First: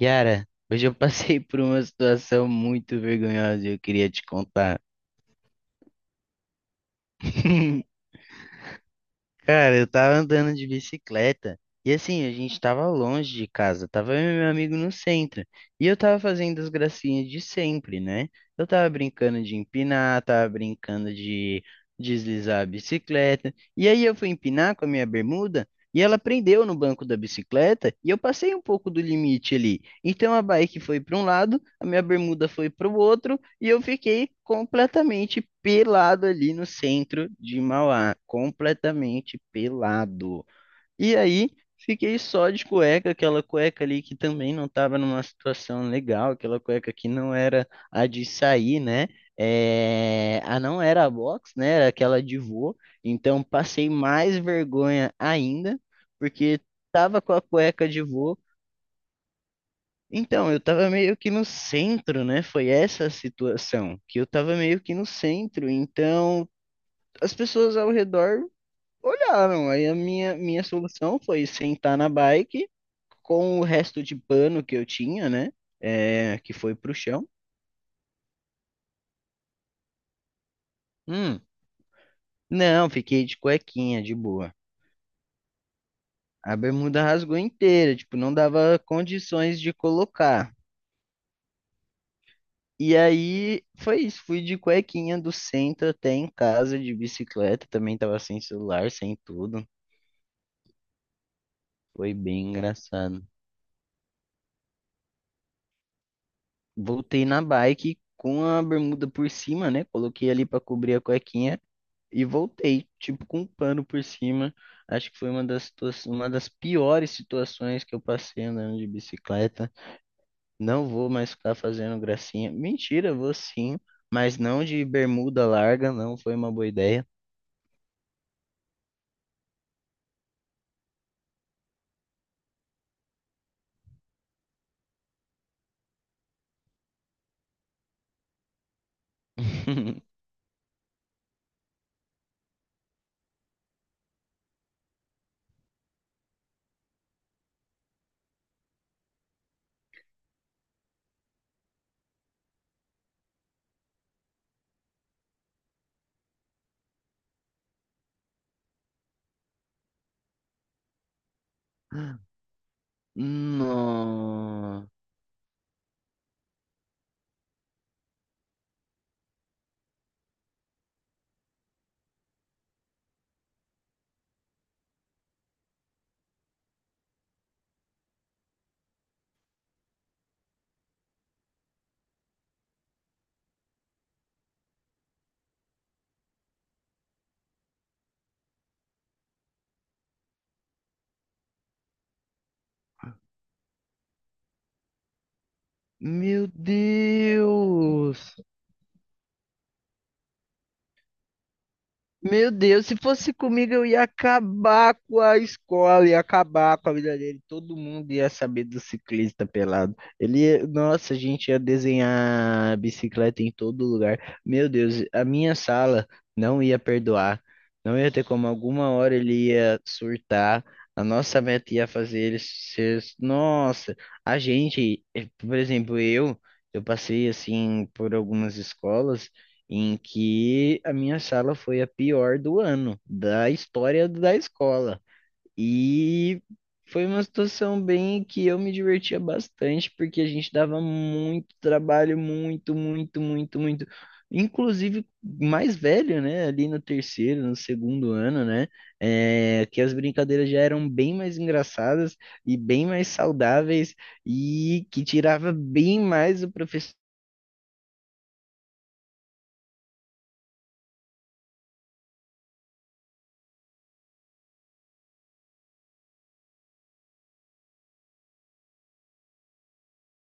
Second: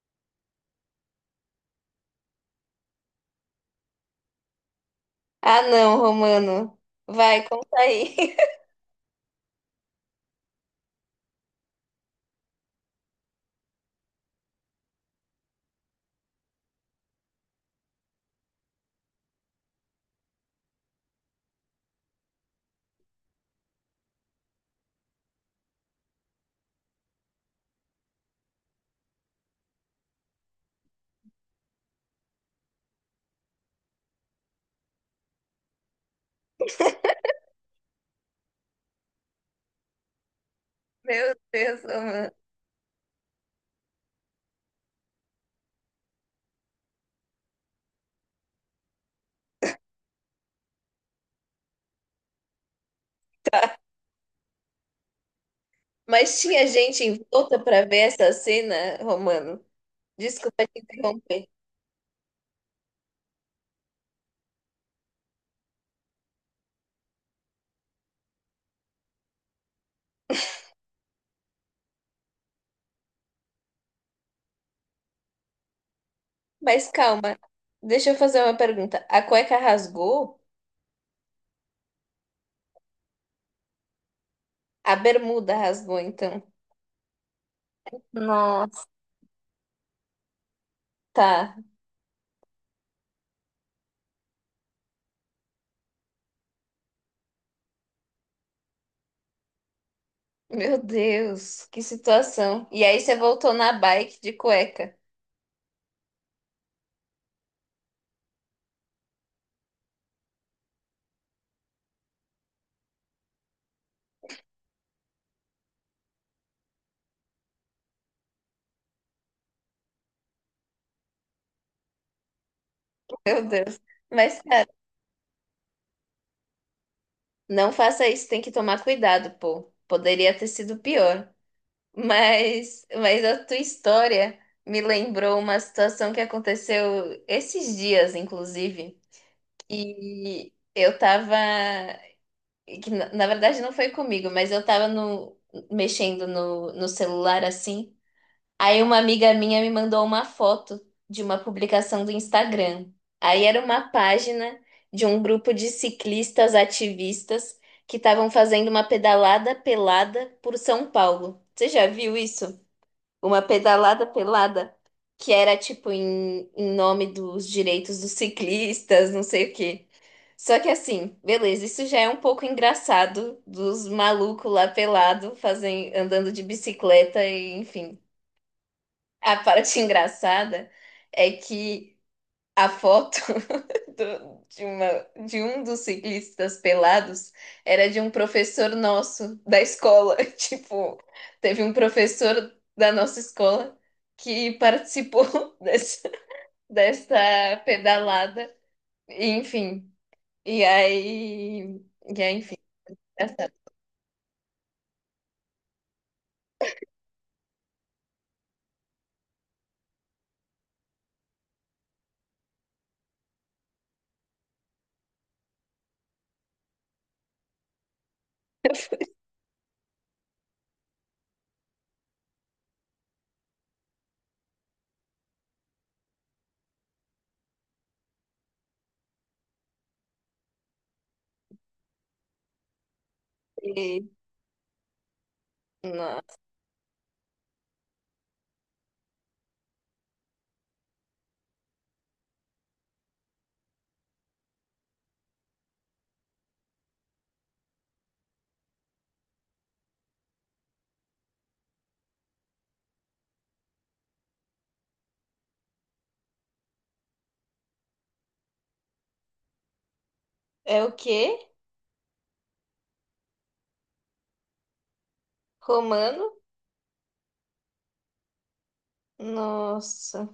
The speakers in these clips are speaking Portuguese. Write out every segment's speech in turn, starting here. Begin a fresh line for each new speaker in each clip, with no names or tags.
Yara, hoje eu passei por uma situação muito vergonhosa e eu queria te contar.
Ah, não, Romano. Vai, conta aí.
Cara, eu tava andando de bicicleta e assim, a gente tava longe de casa, tava eu e meu amigo no centro. E eu tava fazendo as gracinhas de sempre, né? Eu tava brincando de empinar, tava brincando de deslizar a bicicleta. E aí eu fui empinar com a minha bermuda. E ela prendeu no banco da bicicleta e eu passei um pouco do limite ali. Então a bike foi para um lado, a minha bermuda foi para o outro e eu fiquei completamente pelado ali no centro de Mauá, completamente pelado. E
Meu
aí
Deus,
fiquei
Romano.
só de cueca, aquela cueca ali que também não estava numa situação legal, aquela cueca que não era a de sair, né? É, a não era a box, né? Era aquela de vô. Então passei mais vergonha ainda,
Mas
porque
tinha gente
tava
em
com a
volta para
cueca
ver
de
essa
vô.
cena, Romano?
Então, eu
Desculpa te
tava meio que no
interromper.
centro, né? Foi essa a situação, que eu tava meio que no centro. Então, as pessoas ao redor olharam, aí a minha solução foi sentar na bike com o resto de pano que eu tinha, né? É, que foi
Mas
pro chão.
calma, deixa eu fazer uma pergunta. A cueca rasgou?
Hum, não, fiquei de cuequinha, de boa.
A bermuda rasgou, então.
A bermuda rasgou inteira, tipo, não dava
Nossa.
condições de colocar.
Tá.
E aí foi isso, fui de cuequinha do centro até em casa de bicicleta, também tava sem celular, sem tudo.
Meu Deus, que
Foi bem
situação. E aí você
engraçado.
voltou na bike de cueca.
Voltei na bike com a bermuda por cima, né? Coloquei ali pra cobrir a cuequinha. E voltei, tipo, com um pano por cima. Acho que foi uma das, uma das piores situações que eu passei andando de bicicleta. Não vou mais ficar fazendo gracinha. Mentira, vou
Meu
sim,
Deus.
mas
Mas,
não
cara,
de bermuda larga, não foi uma boa ideia.
não faça isso, tem que tomar cuidado, pô. Poderia ter sido pior. Mas a tua história me lembrou uma situação que aconteceu esses dias, inclusive. E eu tava, que na verdade não foi comigo, mas eu tava no, mexendo no celular assim. Aí uma amiga minha me mandou uma foto de uma publicação do Instagram. Aí era uma página de um grupo de ciclistas ativistas que estavam fazendo uma pedalada pelada por São Paulo. Você já viu isso? Uma pedalada pelada
Não.
que era tipo em nome dos direitos dos ciclistas, não sei o quê. Só que assim, beleza, isso já é um pouco engraçado dos malucos lá pelado fazem, andando de bicicleta e enfim. A parte engraçada é que a foto do- de uma, de um dos ciclistas pelados era de um professor nosso da escola. Tipo, teve um professor da nossa escola que participou dessa,
Meu
dessa
Deus!
pedalada. Enfim, e aí, e aí,
Meu
enfim,
Deus, se fosse
engraçado.
comigo, eu ia acabar com a escola, ia acabar com a vida dele. Todo mundo ia saber do ciclista pelado. Ele, nossa, a gente ia desenhar bicicleta em todo lugar. Meu Deus, a minha sala não ia perdoar. Não ia ter como, alguma hora ele ia surtar. A nossa meta ia fazer ele ser. Nossa, a gente, por exemplo, eu passei assim por algumas escolas em que a minha sala foi a pior do ano, da
E,
história da escola.
nossa,
E foi uma situação bem que eu me divertia bastante, porque a gente dava muito trabalho, muito, muito, muito, muito. Inclusive mais velho, né? Ali no terceiro, no segundo ano, né? É, que as brincadeiras já eram bem mais engraçadas e bem mais saudáveis e que tirava bem mais o professor
é o quê? Romano? Nossa,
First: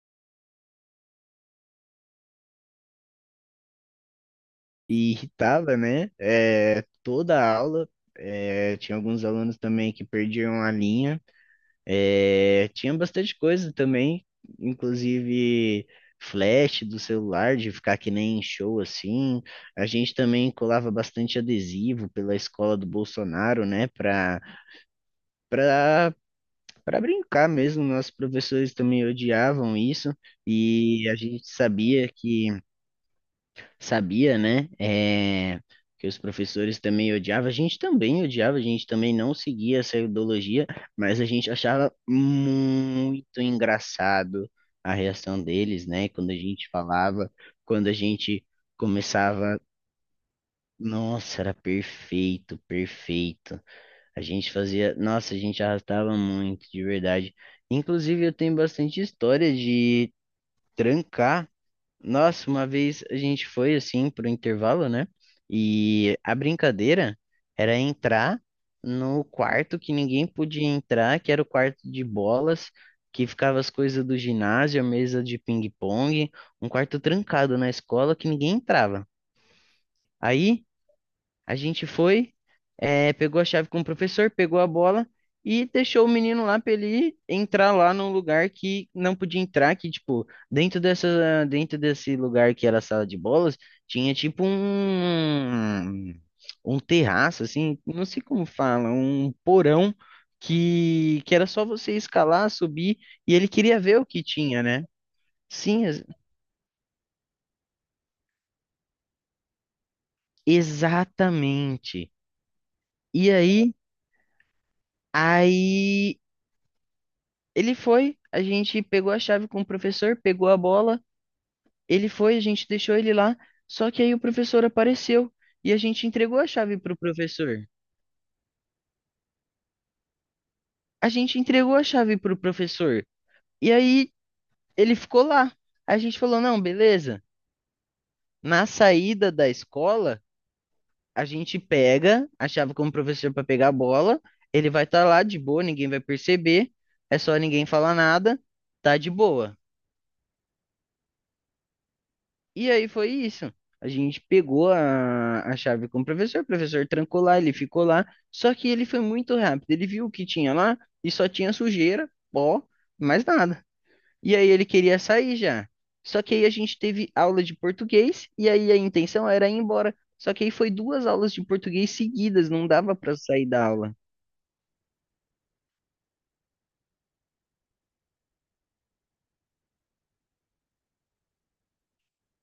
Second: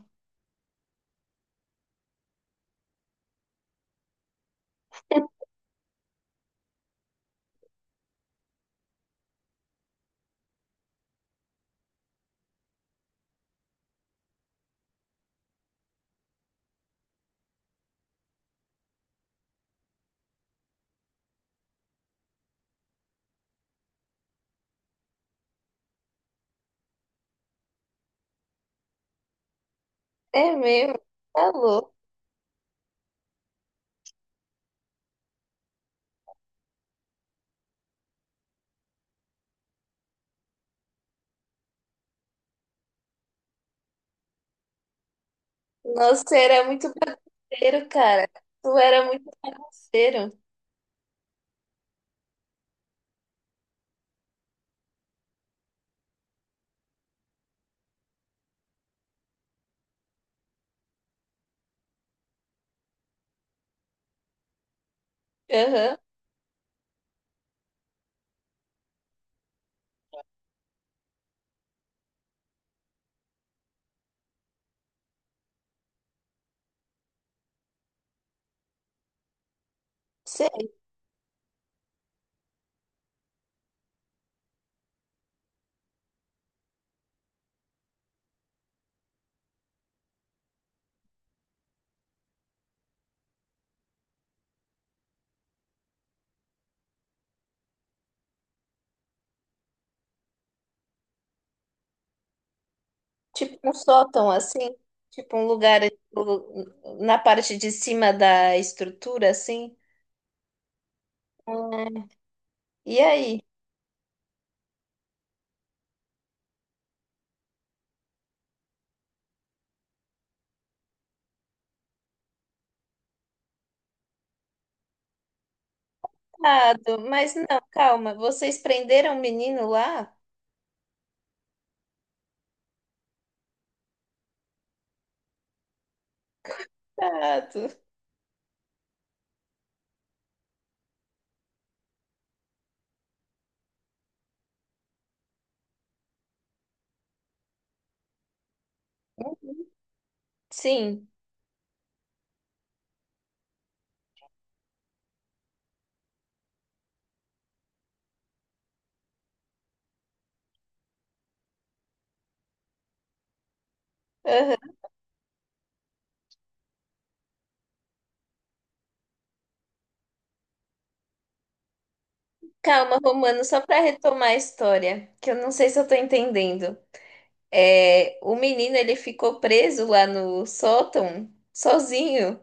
e irritava, né? É, toda a aula. É, tinha alguns alunos também que perdiam a linha. É, tinha bastante coisa também, inclusive flash do celular, de ficar que nem em show assim. A gente também colava bastante adesivo pela escola do Bolsonaro, né? Para para brincar mesmo. Nossos professores também odiavam isso
é mesmo,
e a gente
tá louco.
sabia que sabia, né? É, que os professores também odiavam, a gente também odiava, a gente também não seguia essa ideologia, mas a gente achava muito engraçado a reação deles, né?
Nossa,
Quando a
você era
gente
muito
falava,
bagunceiro,
quando a
cara.
gente
Tu era muito
começava,
bagunceiro.
nossa, era perfeito, perfeito. A gente fazia, nossa, a gente arrastava muito, de verdade. Inclusive, eu tenho bastante história de trancar. Nossa, uma vez a gente foi assim pro intervalo, né?
Aham.
E a brincadeira era entrar no quarto que ninguém podia entrar, que era o quarto de bolas, que ficava as coisas do ginásio, a mesa de ping-pong, um quarto trancado na escola que ninguém entrava. Aí
Sei,
a gente foi, pegou a chave com o professor, pegou a bola e deixou o menino lá para ele entrar lá num lugar que não podia entrar, que tipo, dentro dessa, dentro desse lugar que era a sala de bolas, tinha tipo um terraço assim, não sei como fala, um porão que era só você escalar, subir e ele
tipo um
queria ver o que
sótão
tinha,
assim,
né?
tipo um lugar
Sim,
tipo, na parte de cima da estrutura assim. Ah,
exatamente.
e
E
aí?
aí, aí ele foi, a gente pegou a chave com o professor, pegou a bola, ele foi, a gente deixou ele lá, só que aí o professor apareceu e a gente entregou a chave pro
Tado, mas
professor.
não, calma, vocês prenderam o menino lá?
A gente entregou a chave pro professor e aí ele ficou lá. A gente falou: "Não, beleza.
Tado.
Na saída da escola, a gente pega a chave com o professor para pegar a bola, ele vai estar lá de boa, ninguém vai perceber, é só ninguém falar nada, tá de boa."
Sim.
E aí foi isso. A gente pegou a chave com o professor trancou lá, ele ficou lá. Só que ele foi muito rápido, ele viu o que tinha lá e só tinha sujeira, pó, mais nada. E aí ele
Aham.
queria sair já. Só que aí a gente teve aula de português e aí a intenção era ir embora. Só que aí foi duas aulas de português seguidas, não dava
Calma,
para
Romano,
sair
só
da
para
aula.
retomar a história, que eu não sei se eu tô entendendo. É, o menino ele ficou preso lá no sótão sozinho.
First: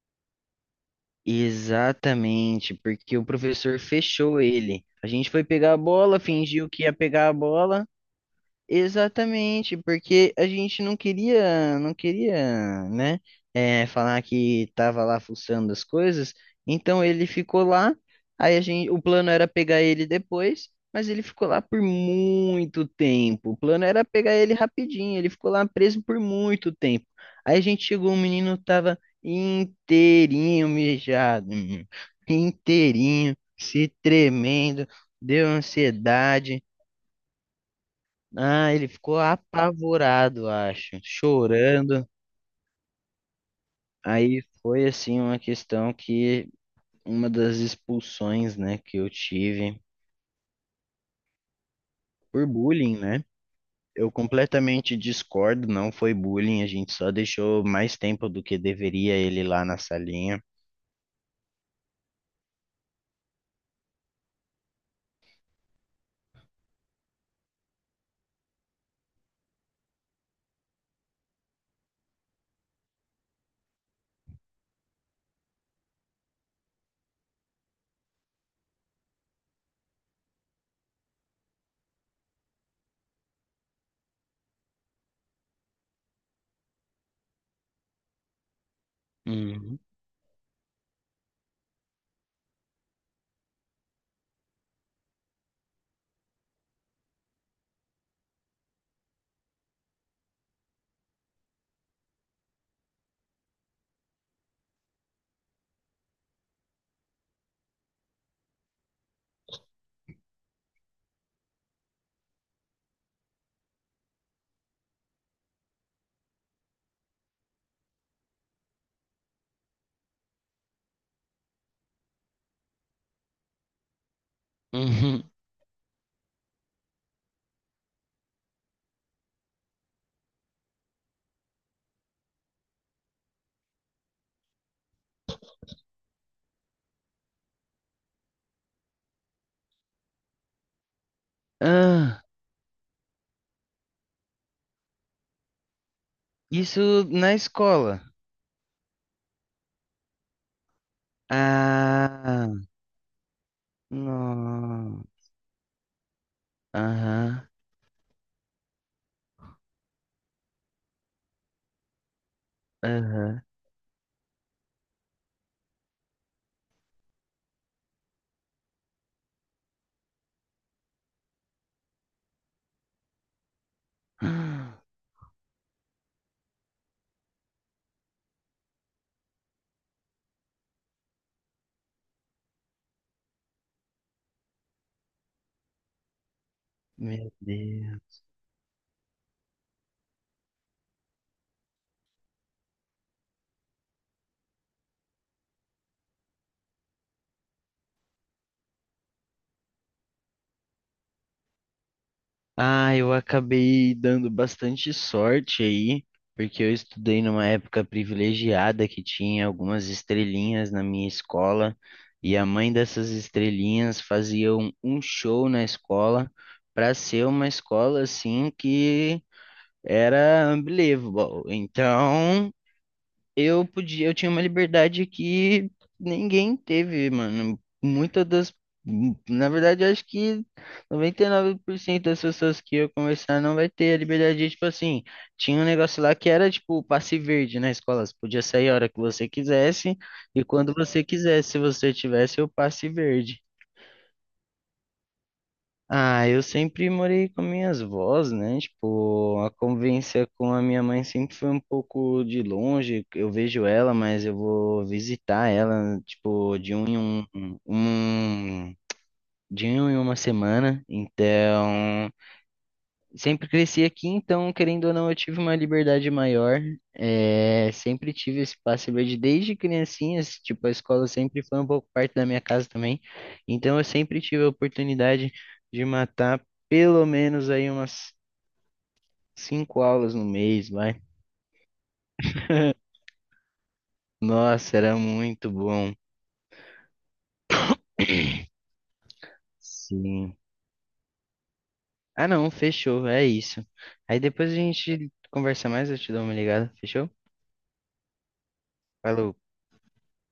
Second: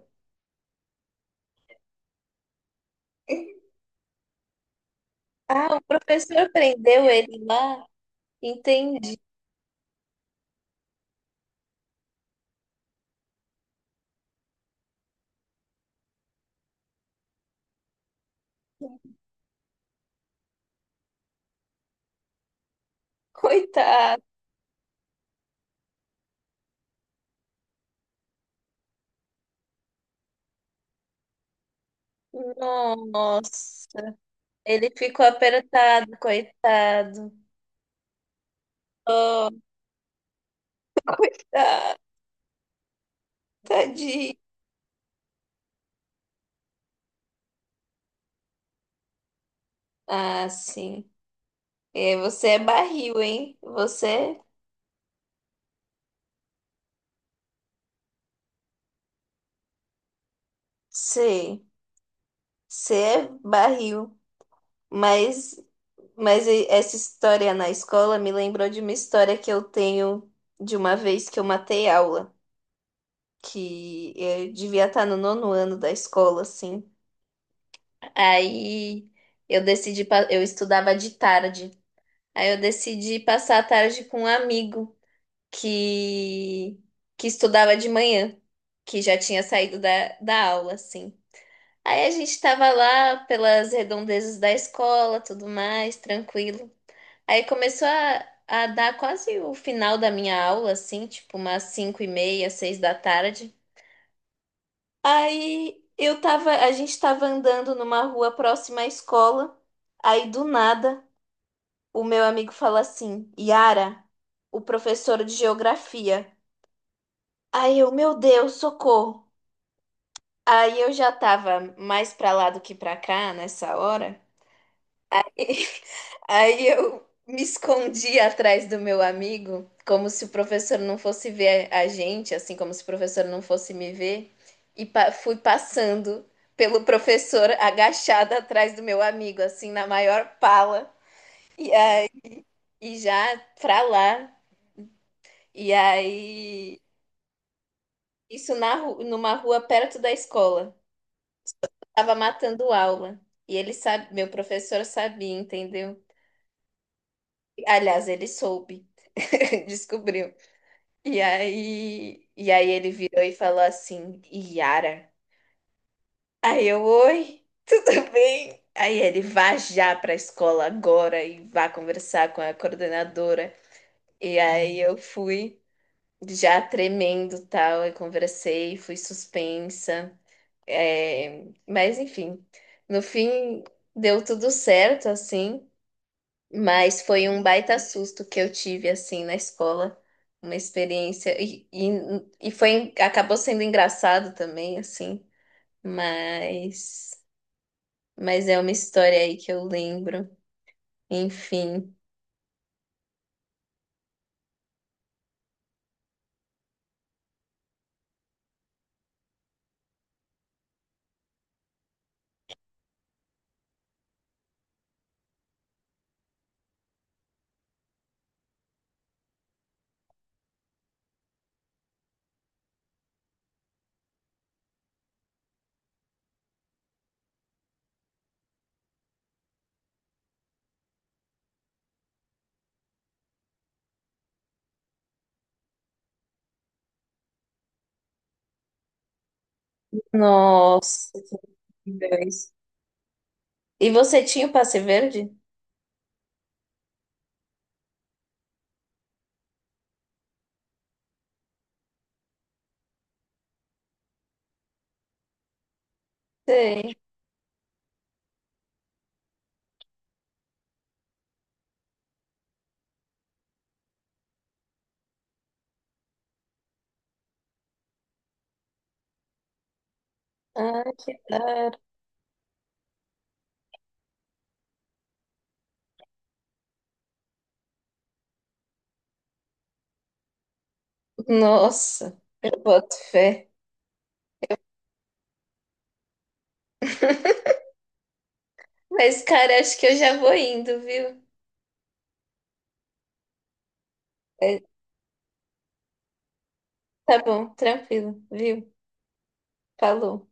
Exatamente, porque o professor fechou ele. A gente foi
Ah,
pegar a
o
bola,
professor
fingiu que ia
prendeu
pegar a
ele lá.
bola.
Entendi.
Exatamente, porque a gente não queria, né, falar que estava lá fuçando as coisas, então ele ficou lá, aí a gente, o plano era pegar ele depois, mas ele ficou lá por muito tempo, o plano era
Coitado.
pegar ele rapidinho, ele ficou lá preso por muito tempo, aí a gente chegou, o menino tava inteirinho mijado, menino, inteirinho, se
Nossa,
tremendo,
ele ficou
deu
apertado,
ansiedade,
coitado.
ah, ele ficou
Oh,
apavorado, acho,
coitado,
chorando.
tadinho.
Aí foi assim uma questão que uma das expulsões, né, que eu tive
Ah, sim. É,
por
você é
bullying,
barril,
né?
hein?
Eu
Você,
completamente discordo, não foi bullying, a gente só deixou mais tempo do que deveria ele lá na salinha.
sei, você é barril. Mas, mas essa história na escola me lembrou de uma história que eu tenho de uma vez que eu matei aula, que eu devia estar no nono ano da escola, assim. Aí eu decidi, eu estudava de tarde. Aí eu decidi passar a tarde com um amigo que, que estudava de manhã, que já tinha saído
Uhum.
da aula, assim. Aí a gente tava lá pelas redondezas da escola, tudo mais, tranquilo. Aí começou a dar quase o final da minha aula, assim, tipo umas 5:30, 6 da tarde. A gente tava andando numa rua próxima à escola. Aí do nada o meu amigo fala assim, Yara, o professor de geografia. Aí eu, meu Deus, socorro. Aí eu já tava mais pra lá do que pra cá nessa hora.
Uhum.
Aí eu me escondi atrás do meu amigo, como se o professor não fosse ver a gente, assim como se o professor não fosse me ver, e fui passando pelo professor agachada atrás do meu amigo, assim, na maior pala. E aí,
Ah,
e já pra lá. E aí.
isso na escola.
Isso numa rua perto da escola. Tava
Ah,
matando aula. E ele sabe, meu professor
não.
sabia, entendeu?
Aham,
Aliás, ele soube. Descobriu. E aí, ele virou e
aham.
falou assim: Yara. Aí eu, oi, tudo bem? Aí ele vá já pra escola agora e vá conversar com a coordenadora. E aí eu fui já tremendo, tal, e conversei, fui suspensa. É, mas enfim, no fim deu tudo certo, assim, mas foi
Meu
um baita
Deus.
susto que eu tive, assim, na escola, uma experiência, e foi, acabou sendo engraçado também, assim, mas, mas é uma história aí que eu lembro, enfim.
Ah, eu acabei dando bastante sorte aí, porque eu estudei numa época privilegiada que tinha algumas estrelinhas na minha escola, e a mãe dessas estrelinhas fazia um show na escola para ser uma escola assim que era unbelievable. Então, eu podia, eu tinha uma liberdade que ninguém teve, mano. Muitas das, na verdade, eu acho que 99% das pessoas que eu conversar não vai ter a liberdade de, tipo assim, tinha um negócio lá que era tipo passe verde na escola, você podia sair a hora que você quisesse e quando você
Nossa,
quisesse, se
que
você tivesse o
dois.
passe verde.
E você tinha o passe verde?
Ah, eu sempre morei com minhas avós, né? Tipo, a convivência com a minha mãe sempre foi um pouco de longe. Eu vejo ela, mas eu vou visitar ela, tipo, de um
Sei.
em um, um um, de um em uma semana. Então, sempre cresci aqui, então, querendo ou não, eu tive uma liberdade maior. É, sempre tive esse passe livre desde criancinhas, tipo, a
Ah,
escola
que da
sempre foi um
hora.
pouco parte da minha casa também. Então, eu sempre tive a oportunidade de matar pelo menos aí umas cinco aulas no mês, vai.
Nossa, eu boto fé.
Nossa, era muito bom.
Mas, cara, acho que eu já vou
Sim.
indo, viu?
Ah, não, fechou, é isso. Aí depois a
É,
gente conversa mais, eu te dou uma ligada, fechou?
tá bom, tranquilo, viu?
Falou.
Falou.